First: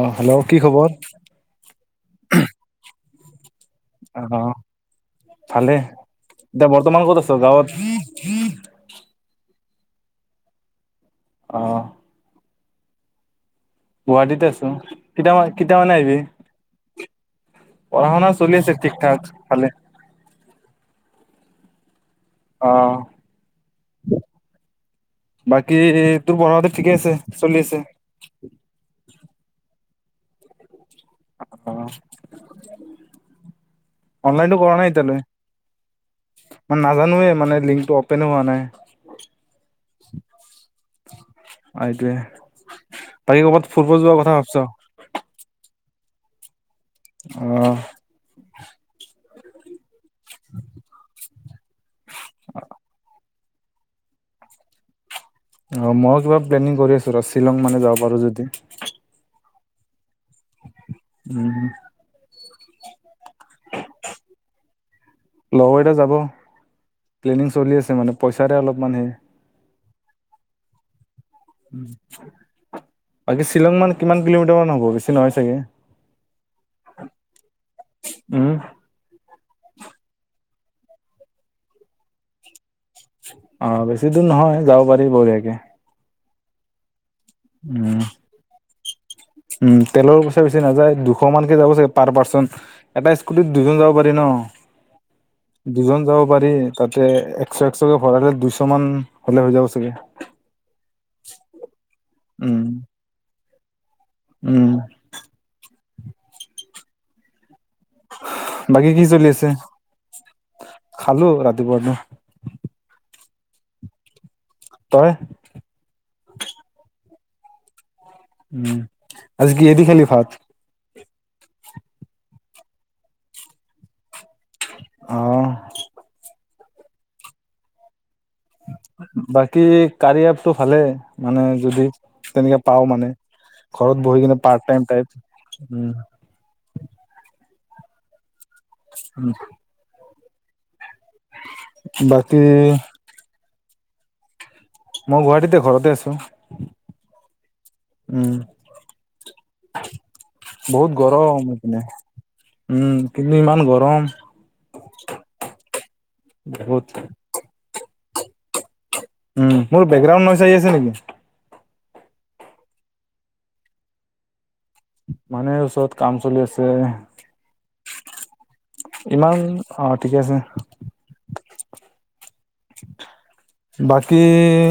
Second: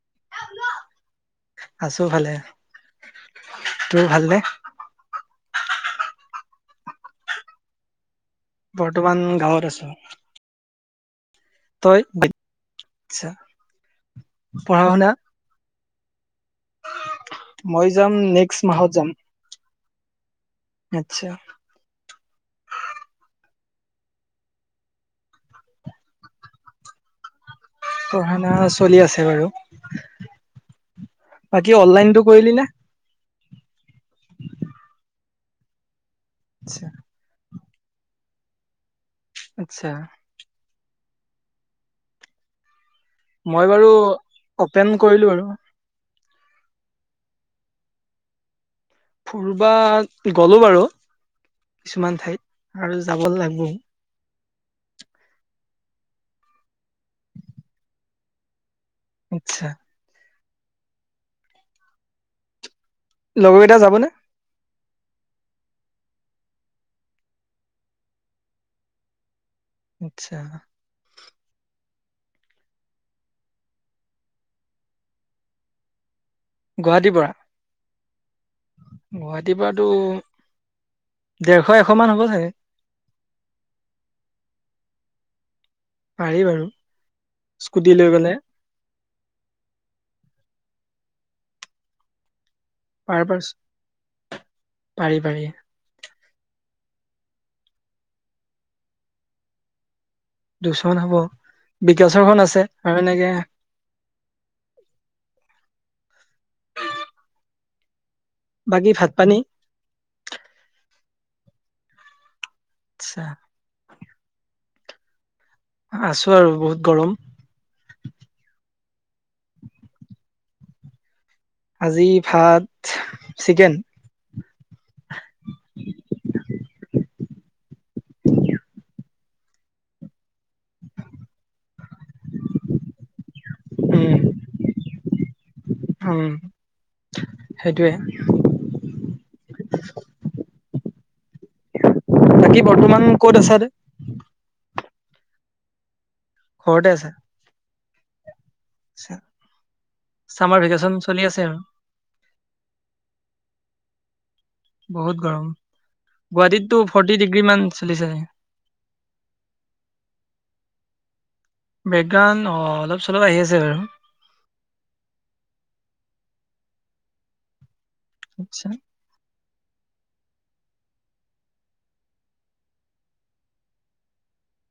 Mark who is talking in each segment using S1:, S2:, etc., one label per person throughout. S1: অহ hello কি খবৰ
S2: আছো ভালে তোৰ
S1: অ
S2: ভাল নে
S1: ভালে এতিয়া বৰ্তমান ক'ত আছ গাঁৱত
S2: বৰ্তমান গাঁৱত আছো
S1: অ
S2: তই আচছা
S1: গুৱাহাটীতে আছো কেইটামান কেইটামানে আহিবি
S2: মই
S1: পঢ়া
S2: যাম
S1: শুনা চলি
S2: নেক্সট
S1: আছে
S2: মাহত
S1: ঠিক
S2: যাম
S1: ঠাক ভালে
S2: আত্ছা
S1: অহ। বাকী তোৰ বৰ হতে ঠিকেই আছে। চলি আছে
S2: পঢ়া শুনা চলি আছে বাৰু।
S1: অ
S2: বাকী অনলাইনটো কৰিলি নে!
S1: অনলাইনতো কৰা নাই এতিয়ালৈ মানে
S2: আচ্ছা
S1: নাজানোৱে মানে লিংকটো অপেন হোৱা নাই।
S2: আচ্ছা
S1: এইটোৱে বাকী
S2: মই
S1: ক'ৰবাত
S2: বাৰু
S1: ফুৰব যোৱাৰ কথা
S2: অপেন কৰিলো আৰু
S1: ভাবছ অহ
S2: ফুুৰবা গলো বাৰু কিছুমান ঠাইত আৰু যাব লাগিব
S1: অ মই কিবা প্লেনিং কৰি আছো ৰ শ্বিলং মানে যাব পাৰো যদি
S2: আচ্ছা
S1: উম
S2: লগৰকেইটা যাবনে
S1: লগৰকেইটা যাব প্লেনিং চলি আছে মানে পইচাতে অলপমান সেই
S2: আচ্ছা
S1: উম বাকী শ্বিলং মান কিমান কিলোমিটাৰ মান হ'ব বেছি নহয় চাগে
S2: গুৱাহাটীৰ পৰা?
S1: উম
S2: গুৱাহাটীৰ পৰাতো দেৰশ, এশ মান হ'ব চাগে।
S1: অ বেছি দূৰ নহয় যাব পাৰি বঢ়িয়াকে।
S2: পাৰি বাৰু স্কুটি
S1: উম
S2: লৈ গ'লে।
S1: উম তেলৰ পইচা বেছি নাযায় দুশ মানকে যাব চাগে পাৰ পাৰ্চন। এটা
S2: পাৰ পাৰ
S1: স্কুটিত দুজন যাব পাৰি
S2: পাৰি পাৰি
S1: ন' দুজন যাব পাৰি। তাতে একশ, একশকে ভৰালে দুইশ মান হ'লে হৈ যাব চাগে।
S2: দুইচ মান হ'ব। বিকাশৰখন আছে আৰু এনেকে-।
S1: উমঁ। বাকী কিঁ
S2: ভাত
S1: চলি
S2: পানী
S1: আছে? খালো ৰাতিপুৱা।
S2: আচ্ছা।
S1: তই?
S2: আছো আৰু বহুত গৰম
S1: আজি কিহে দি খালি ভাত?
S2: আজি ভাত, চিকেন।
S1: অঁ।
S2: [unintelligible]
S1: বাকী কাৰয়া এপটো ভালে মানে যদি তেনেকে পাওঁ মানে। ঘৰত
S2: উম
S1: বহি কিনে পাৰ্ট টাইম টাইপ।
S2: সেইটো।
S1: উমঁ। বাকী
S2: বাকি বৰ্তমান ক'ত আছা?
S1: মই গুৱাহাটীতে ঘৰতে আছো। উমঁ।
S2: ছে।
S1: বহুত গৰম হৈ এইপিনে উমঁ কিন্তু ইমান গৰম।
S2: বহুত গৰম গুৱাহাটীত টো
S1: বহুত
S2: ফৰ্টি ডিগ্ৰী মান চলিছে।
S1: উমঁ মোৰ বেকগ্ৰাউণ্ড ন চাৰি আছে নেকি।
S2: বেকগ্ৰাউণ্ড অঁ অলপ-চলপ আহি আছে বাৰু।
S1: মানহে ওচৰত কাম চলি আছে
S2: আচ্ছা
S1: ইমান। অঁ ঠিকে আছে। বাকী-।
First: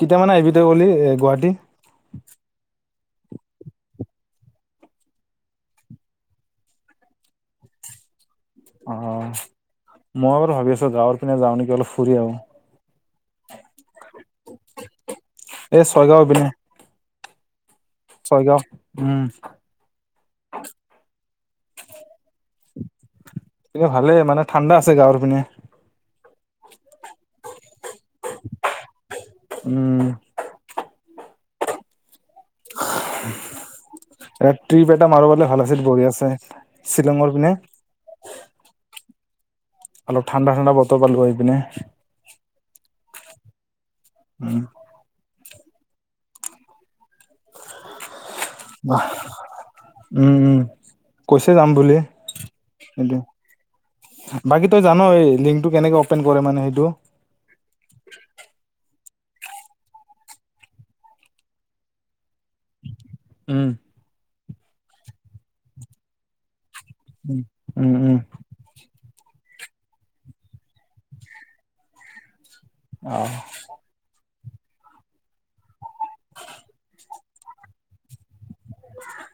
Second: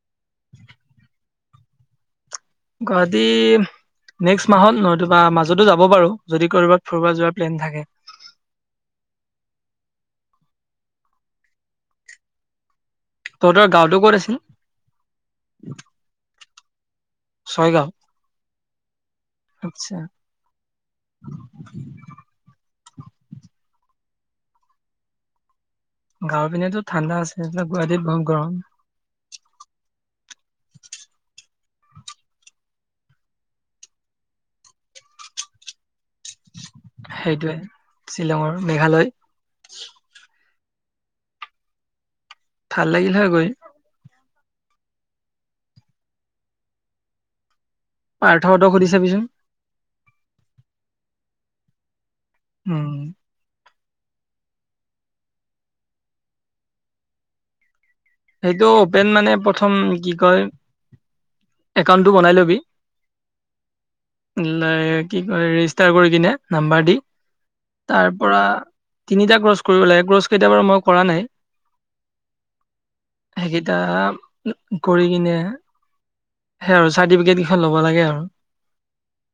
S1: কেতিমানে আহিবি তই এ' গুৱাহাটী?
S2: গাদী নেক্সট মাহত নতোবা মাজতো যাব বাৰু যদি কৰ'বাত ফূৰিব যোৱাৰ প্লেন থাকে।
S1: অঁ। মইও বাৰু ভাবি আছো গাঁৱৰ পিনে যাও নেকি অলপ ফুৰি আহো আৰু।
S2: তহৰত গাঁওখন কোন ফালে?
S1: এ' ছয় গাঁওৰ পিনে।
S2: ছয় গাঁও।
S1: ছয় গাঁও উমঁ।
S2: [unintelligible]
S1: ভালেই মানে ঠাণ্ডা আছে গাঁওৰ পিনে।
S2: গাঁওৰ পিনেতো ঠাণ্ডা আছে এইয়াত টো গুৱাহাটীত বহুত গৰম।
S1: উমঁ। এ' ট্ৰিপ এটা মাৰিবলে ভাল আছিল বৰহিয়াছে। শ্বিলংৰ
S2: সেইটোৱে
S1: পিনে।
S2: শ্বিলঙৰ মেঘালয়
S1: অলপ ঠাণ্ডা ঠাণ্ডা বতৰ পালো হয় সেইপিনে।
S2: ভাল লাগিল হয় গৈ।
S1: উমঁ।
S2: পাৰ্থহঁতক সুধি
S1: উমঁ
S2: চাবিচোন
S1: উমঁ কৈছে যাম বুলি।
S2: উমঁ।
S1: সেইটো বাকী তই জান এই লিংকটো কেনেকে অপেন কৰে মানে সেইটো।
S2: পেন মানে প্ৰথম কি কয় একাউন্টটো বনাই ল'বি।
S1: উম।
S2: কি ক ৰেজিষ্টাৰ কৰি কিনে নাম্বাৰ। তি
S1: উম, উম,
S2: তাৰপৰা তিনিটা কচ। কৰিব লাগে কছ কেইতিয়া বাৰু মই কৰা নাই
S1: অ',
S2: সেইকেইটা। কৰি কিনে সেই আৰু চাৰ্টিফিকেট কেইখন ল'ব লাগে আৰু।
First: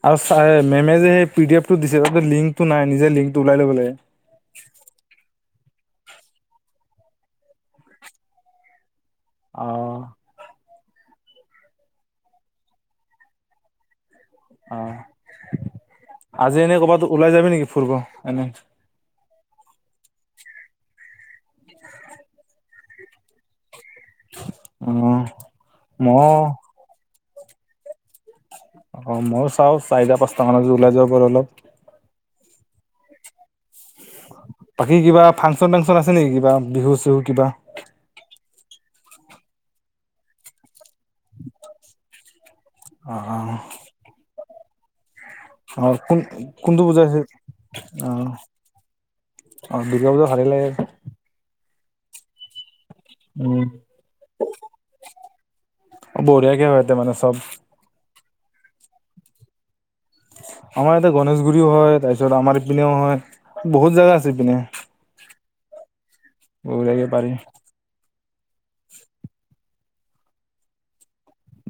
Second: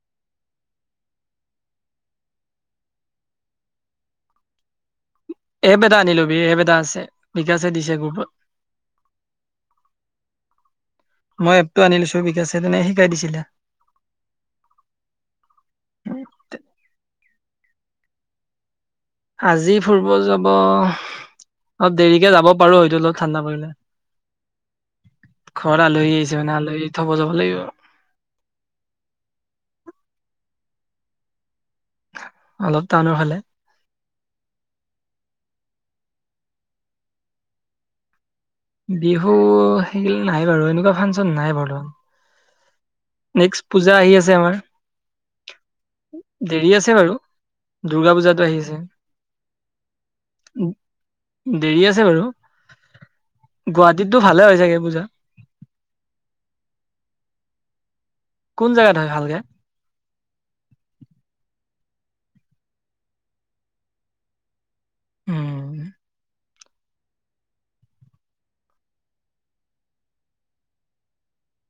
S1: আৰু মেমেজ পিডিএফটো দিছে ত লংকটো নাই নিজে লিংকটো ওলাই ল'ব লাগে।
S2: এপ এটা আনিলবি এপ এটা আছে বিকাশে দিছে গ্ৰুপত
S1: আহ
S2: মই এপটো আনি দিছো বিকাশে তেনে শিকাই দিছিলে।
S1: অ আজি এনে কৰ'বাত ওলাই যাবি নেকি ফুৰিব এনে।
S2: আজি ফুৰিব যাব অলপ দেৰিকে যাব পাৰো হয়তো অলপ ঠাণ্ডা পৰিলে।
S1: অ',
S2: ঘৰ
S1: মই
S2: লহী আহিছে নে আলহী থব যাব লাগিব।
S1: অ ময়ো চাও চাৰিটা পাঁচটা মান ওলাই যাব পাৰু অলপ।
S2: অলপ টানৰ হালে।
S1: বাকী কিবা ফাংচন তাংচন আছে নেকি কিবা বিহু চিহু কিবা।
S2: বিহু সেইল নাই বাৰু এনেকুৱা ফাংচন নাই বৰ্তমান।
S1: অ',
S2: নেক্সট পূজা আহি আছে আমাৰ
S1: আৰু কোন
S2: দেৰি
S1: কন্দু
S2: আছে বাৰু
S1: পূজাইছে
S2: দুৰ্গা পূজাটো আহি আছে।
S1: আহ। অ দুৰ্গা পূজা ভালে লাগে চাই
S2: দেৰি আছে বাৰু
S1: উম।
S2: গুৱাহাটীতটো ভালে হয় চাগে পূজা।
S1: বঢ়িয়াকে হয়তে মানে চব।
S2: কোন জেগাত হয় ভালকে।
S1: আমাৰ ইয়াতে গনেশগুৰিও হয় তাৰপিছত আমাৰ ইপিনেও হয় বহুত জাগা আছে ইপিনে।
S2: উম
S1: [unintelligible] পাৰি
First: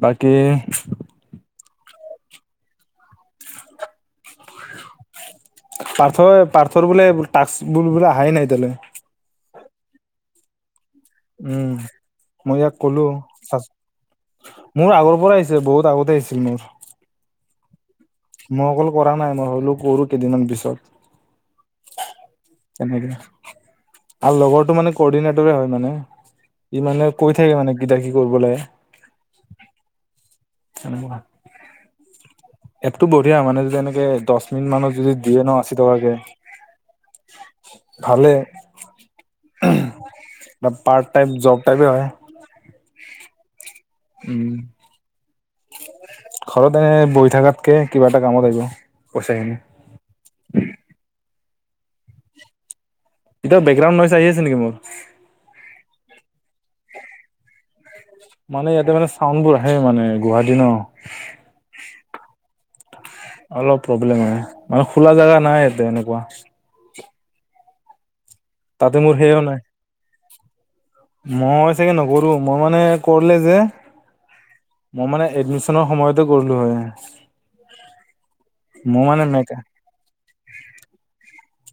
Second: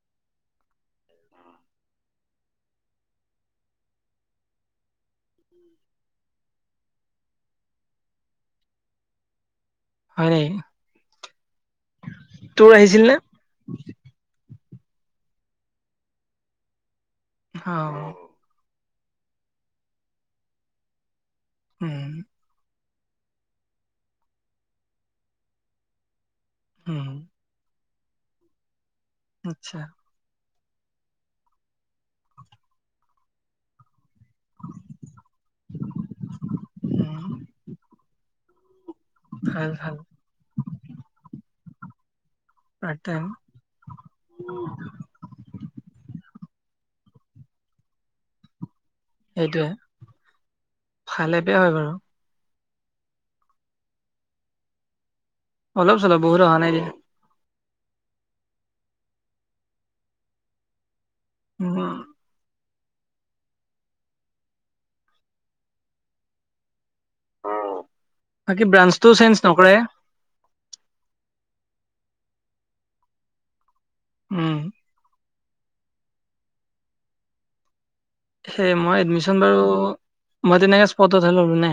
S1: বাকী পাৰ্থ পাৰ্থ বোলে টাক্স বোৰ বোলে অহাই নাই এতিয়ালৈ
S2: হয়‌ নি
S1: উম মই ইয়াক কলো।
S2: নে?
S1: মোৰ আগৰ পৰা আহিছিল বহুত আগতে আহিছিল মোৰ।
S2: হ।
S1: মই অকল কৰা নাই মই হলো কৰো কেইদিনমান পিছত
S2: উম
S1: তেনেকে আৰু লগৰটো মানে কৰ্ডিনেটৰে হয় মানে ই মানে
S2: উম
S1: কৈ থাকে মানে কটা কি কৰিবলৈ।
S2: আচ্ছা
S1: নে এপটো বঢ়িয়া মানে যদি এনেকে দহ মিন মানুহ যদি দিয়ে ন আশী টকাকে
S2: উম
S1: ভালে।
S2: ভাল ভাল।
S1: এ পাৰ্ট টাইম জব টাইপে হয়।
S2: পাৰ্ট টাইম
S1: উম ঘৰত এনে বহি থাকাতকে কিবা এটা কামত আহিব। পইচাখিনি।
S2: সেইটোৱে ভালে বেয়া হয় বাৰু।
S1: এতিয়া বেকগ্ৰাউণ্ড ভইচ আহি আছে নেকি মোৰ।
S2: অলপ চলপ বহুত অহা নাই যে
S1: মানে ইয়াতে মানে চাউন্ডবোৰ আহে মানে গুৱাহাটী ন।
S2: উম
S1: অলপ প্ৰব্লেম হয় মানে খোলা জোগা নাই ইতে এনেকুৱা।
S2: বাকী
S1: তাতে মোৰ
S2: ব্ৰাঞ্চটো
S1: সেও
S2: চেঞ্জ
S1: নাই।
S2: নকৰে?
S1: মই চাগৈ নকৰোঁ মই মানে কৰলে যে
S2: উম
S1: এডমিচনৰ সময়তে কৰিলোঁ হয়।
S2: হে মই
S1: মোৰ মানে
S2: এডমিশ্যন
S1: মেকা
S2: বাৰু মই তেনেকে স্পটতহে ললো নে।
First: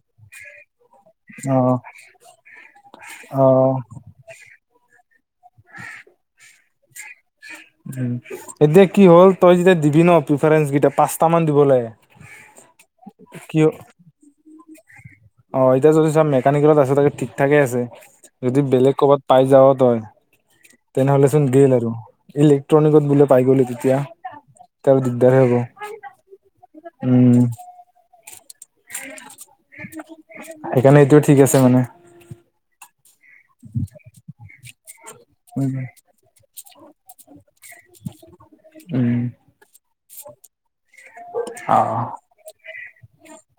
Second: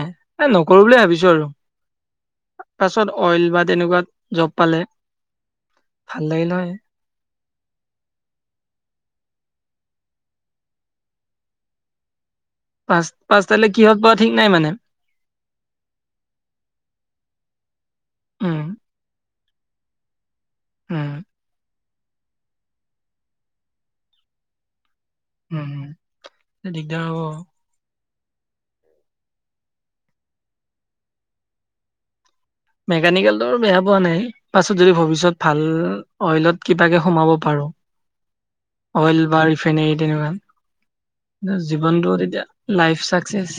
S2: কৰো বুলি ভাবিছো আৰু।
S1: অ
S2: তাৰ পাছত
S1: অ
S2: অইল বা তেনেকুৱাত জব পালে ভাল লাগিলহয়। [unintelligible]
S1: উ এতিয়া কি হ'ল তই যেতিয়া দিবি ন প্ৰিফাৰেঞ্চ কেইটা পাঁচটা মান দিব লাগে।
S2: পাঁচ পাঁচটালৈ কি হওক বা ঠিক নাই মানে।
S1: অ এতিয়া যদি চব মেকানিকেলত আছে তাকে ঠিক ঠাকে আছে যদি
S2: উম
S1: বেলেগ ক'বাত পাই যাৱ তই
S2: উম
S1: তেনেহ'লেচোন গেল আৰু। ইলেক্ট্ৰনিকত বোলে পাই গ'লি তেতিয়া। তেতিয়া হলে দিগদাৰ হব
S2: উম দিগদাৰ হ'ব
S1: উম। সেইকাৰণে এইটো ঠিক আছে মানে।
S2: মেকানিকেলটোৰ বেয়া পোৱা নাই পাছত যদি ভৱিষ্যত ভাল
S1: উম
S2: অইলত কিবাকে সোমাব পাৰো।
S1: [unintelligible] উম
S2: অইল বা ইৰিফেনে। নে
S1: অ
S2: জীৱনটোত এতিয়া লাইফ চাকচেচ।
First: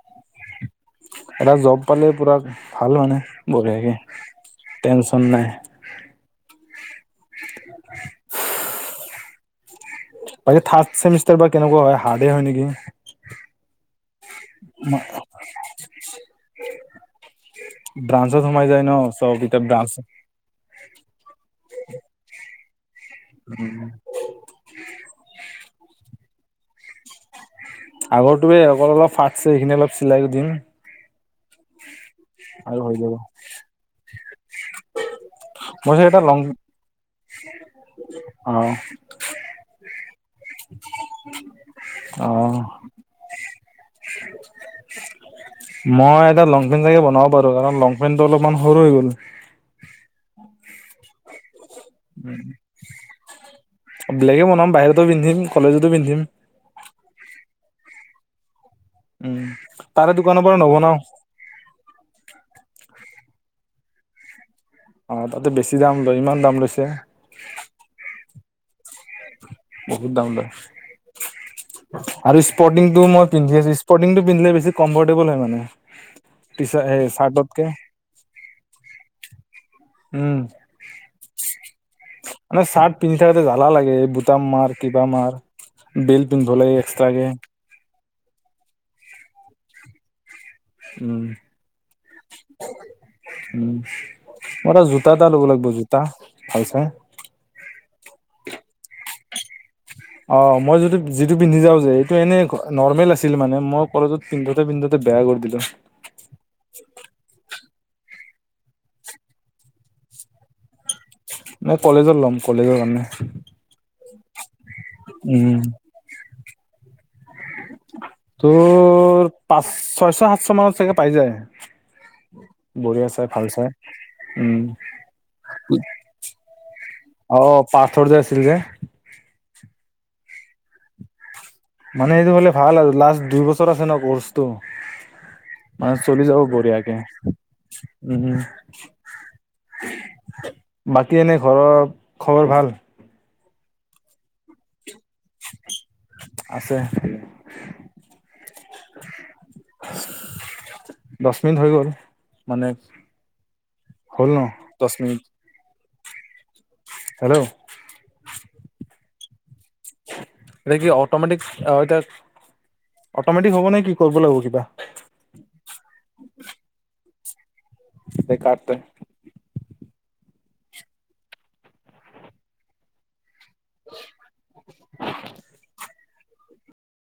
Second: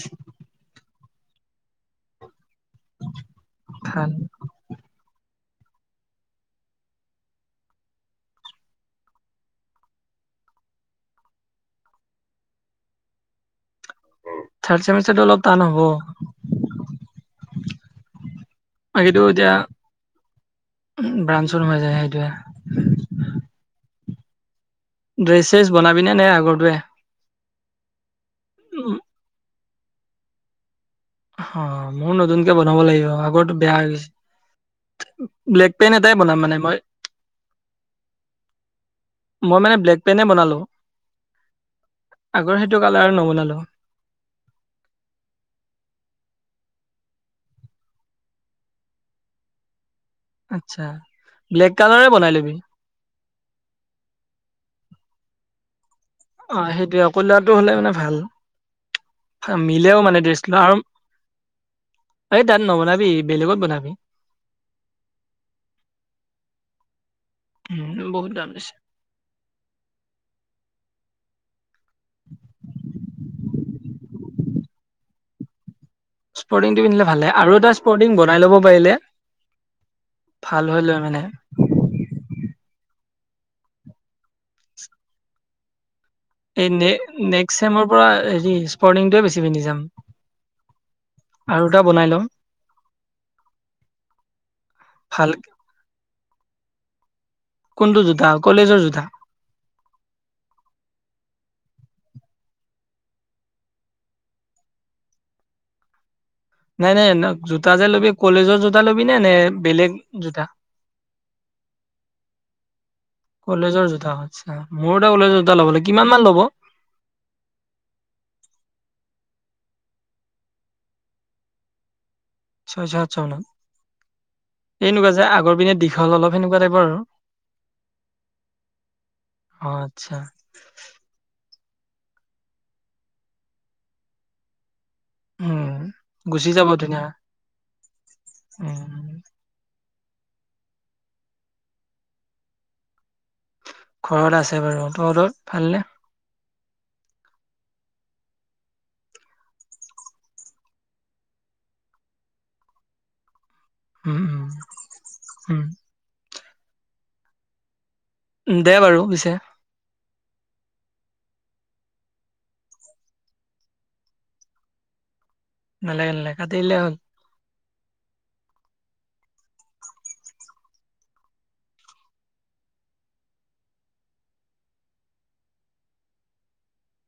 S1: এটা জব পালে পুৰা ভাল মানে বঢ়াকে
S2: ভাল
S1: টেনচন নাই। [unintelligible] বাকী থাৰ্ড চেমিষ্টাৰ বা কেনেকুৱা হয় হাৰ্ডে হয় নেকি।
S2: থাৰ চমিচাৰটো অলপ টান হ'ব।
S1: ব্ৰানঞ্চত সোমাই যায় ন
S2: বাকীতো এতিয়া
S1: চবকিতাপ ব্ৰাঞ্চ।
S2: ম হৈ যায় সেইটোৱে।
S1: উম।
S2: ড্ৰেছেছ বনাবিনে নে আগৰটোৱে।
S1: আগৰ তো বে অকল অলপ ফাটছে সখিনি অলপ চিলাই দিম।
S2: অ মোৰ নতুনকে বনাব
S1: আৰু হৈ
S2: লাগিব
S1: যাব
S2: আগতে বেয়া হৈ গৈছে। ব্লেক পেন
S1: মই চাগে
S2: এটাই
S1: এটা লং
S2: বনাম মানে মই।
S1: অ
S2: মই মানে ব্লেক পেনে বনালো আগৰ
S1: অ
S2: সেইটো। কাল আৰু নবনালো।
S1: মই এটা লং পেণ্ট জাগে বনাব পাৰো কাৰণ লং পেন্টটো অলপমান সৰু হৈ গ'ল।
S2: আচ্ছা ব্লেক কালাৰ বনাই লবি।
S1: বেলেগে বনাম বাহিৰতো পিন্ধিম কলেজত।
S2: অ সেইটোয়ে কইলাটো হলে মানে ভাল।
S1: উম
S2: মিলেও
S1: তাৰে
S2: মানে
S1: দোকানৰ
S2: ড্ৰেছটো
S1: পৰা
S2: আৰু
S1: নবনাও
S2: এই তাত নবনাবি। বেলেগত বনাবি।
S1: আহ তাতে বেছি দাম লয় ইমান দাম লৈছে।
S2: উম বহুত দাম লৈছে।
S1: বহুত দাম লয় আৰু স্পৰ্টিংটো মই পিন্ধি আছো। স্পৰ্টিটো পিন্ধিলে বেছ কমফৰ্টেবল হয়ানে।
S2: স্পৰ্ডিংটো পিন্ধিলে ভালে আৰু এটা স্পৰ্টিং বনাই লব পাৰিলে।
S1: উম
S2: ভাল হৈ লৈ মানে।
S1: মানে চাৰ্ট পিন্ধাতে জ্বালা লাগে এই বুটাম মাৰ কিবা মাৰ। বেল্ট পিন্ধিব
S2: এই
S1: লাগে এক্সট্ৰাকে
S2: নেক্স চমৰ পৰা হেৰি স্পৰ্ণংটোৱে বেছি পিন্ধি যাম।
S1: উম
S2: আৰু এটা বনাই লম।
S1: উম মোৰ এটা জোতা
S2: ভাল
S1: এটা লব লাগিব জোতা পাইছোই।
S2: কোনটো জোতা কলেজৰ জোতা।
S1: অ মই যটো যিটো পিন্ধি যাও যে এইটো এনে নৰ্মেল আছিল মানে মই কলেজত পিন্ধোতে পিন্ধতে। বেয়া কৰি দিলো।
S2: [unintelligible] নাই নাই জোতা যে ল'বি কলেজৰ জোতা ল'বি নে নে বেলেগ জোতা।
S1: মই কলেজত লম কলেজৰ কাৰণে।
S2: কলেজৰ জোতা আচ্ছা মোৰ এটা ওলাইছো দুটা ল'বলৈ কিমান ল'ব।
S1: [inaudible] তোৰ পাঁচ ছয়শ সাতশ মানত চাগে পাই যায়।
S2: ছয়শ
S1: বঢ়িয়া
S2: সাতশ
S1: চাই ভাল
S2: মানত
S1: চাই। উম
S2: এনেকুৱা যে আগৰ পিনে দীঘল অলপ সেনেকুৱা টাইপৰ আৰু।
S1: অ পাথৰ যে আছিল যে
S2: অ আচ্ছা।
S1: মানে সটো হলে ভাল আৰু লাষ্ট দুই বছৰ আছে ন কৰ্চটো
S2: উম
S1: মানে চলি যাব
S2: গুচি
S1: বঢ়ীয়াকে
S2: ধুনীয়া
S1: উম
S2: উম
S1: বাকী এনে ঘৰ খবৰ ভাল।
S2: ঘৰত আছে বাৰু তহঁতৰ ভালনে
S1: আছে। দহ মিনিট হৈ গ'ল মানে।
S2: উম
S1: হ'ল ন দহ মিনিট।
S2: উম
S1: হেল্ল'
S2: দে বাৰু পিছে
S1: এতিয়া কি অটমেটিক এতিয়া অটমেটিক হ'ব নে কি কৰিব লাগিব কিবা।
S2: নালাগে নালাগে কাতি দিলে হল।
S1: বেকাৰতে [unintelligible]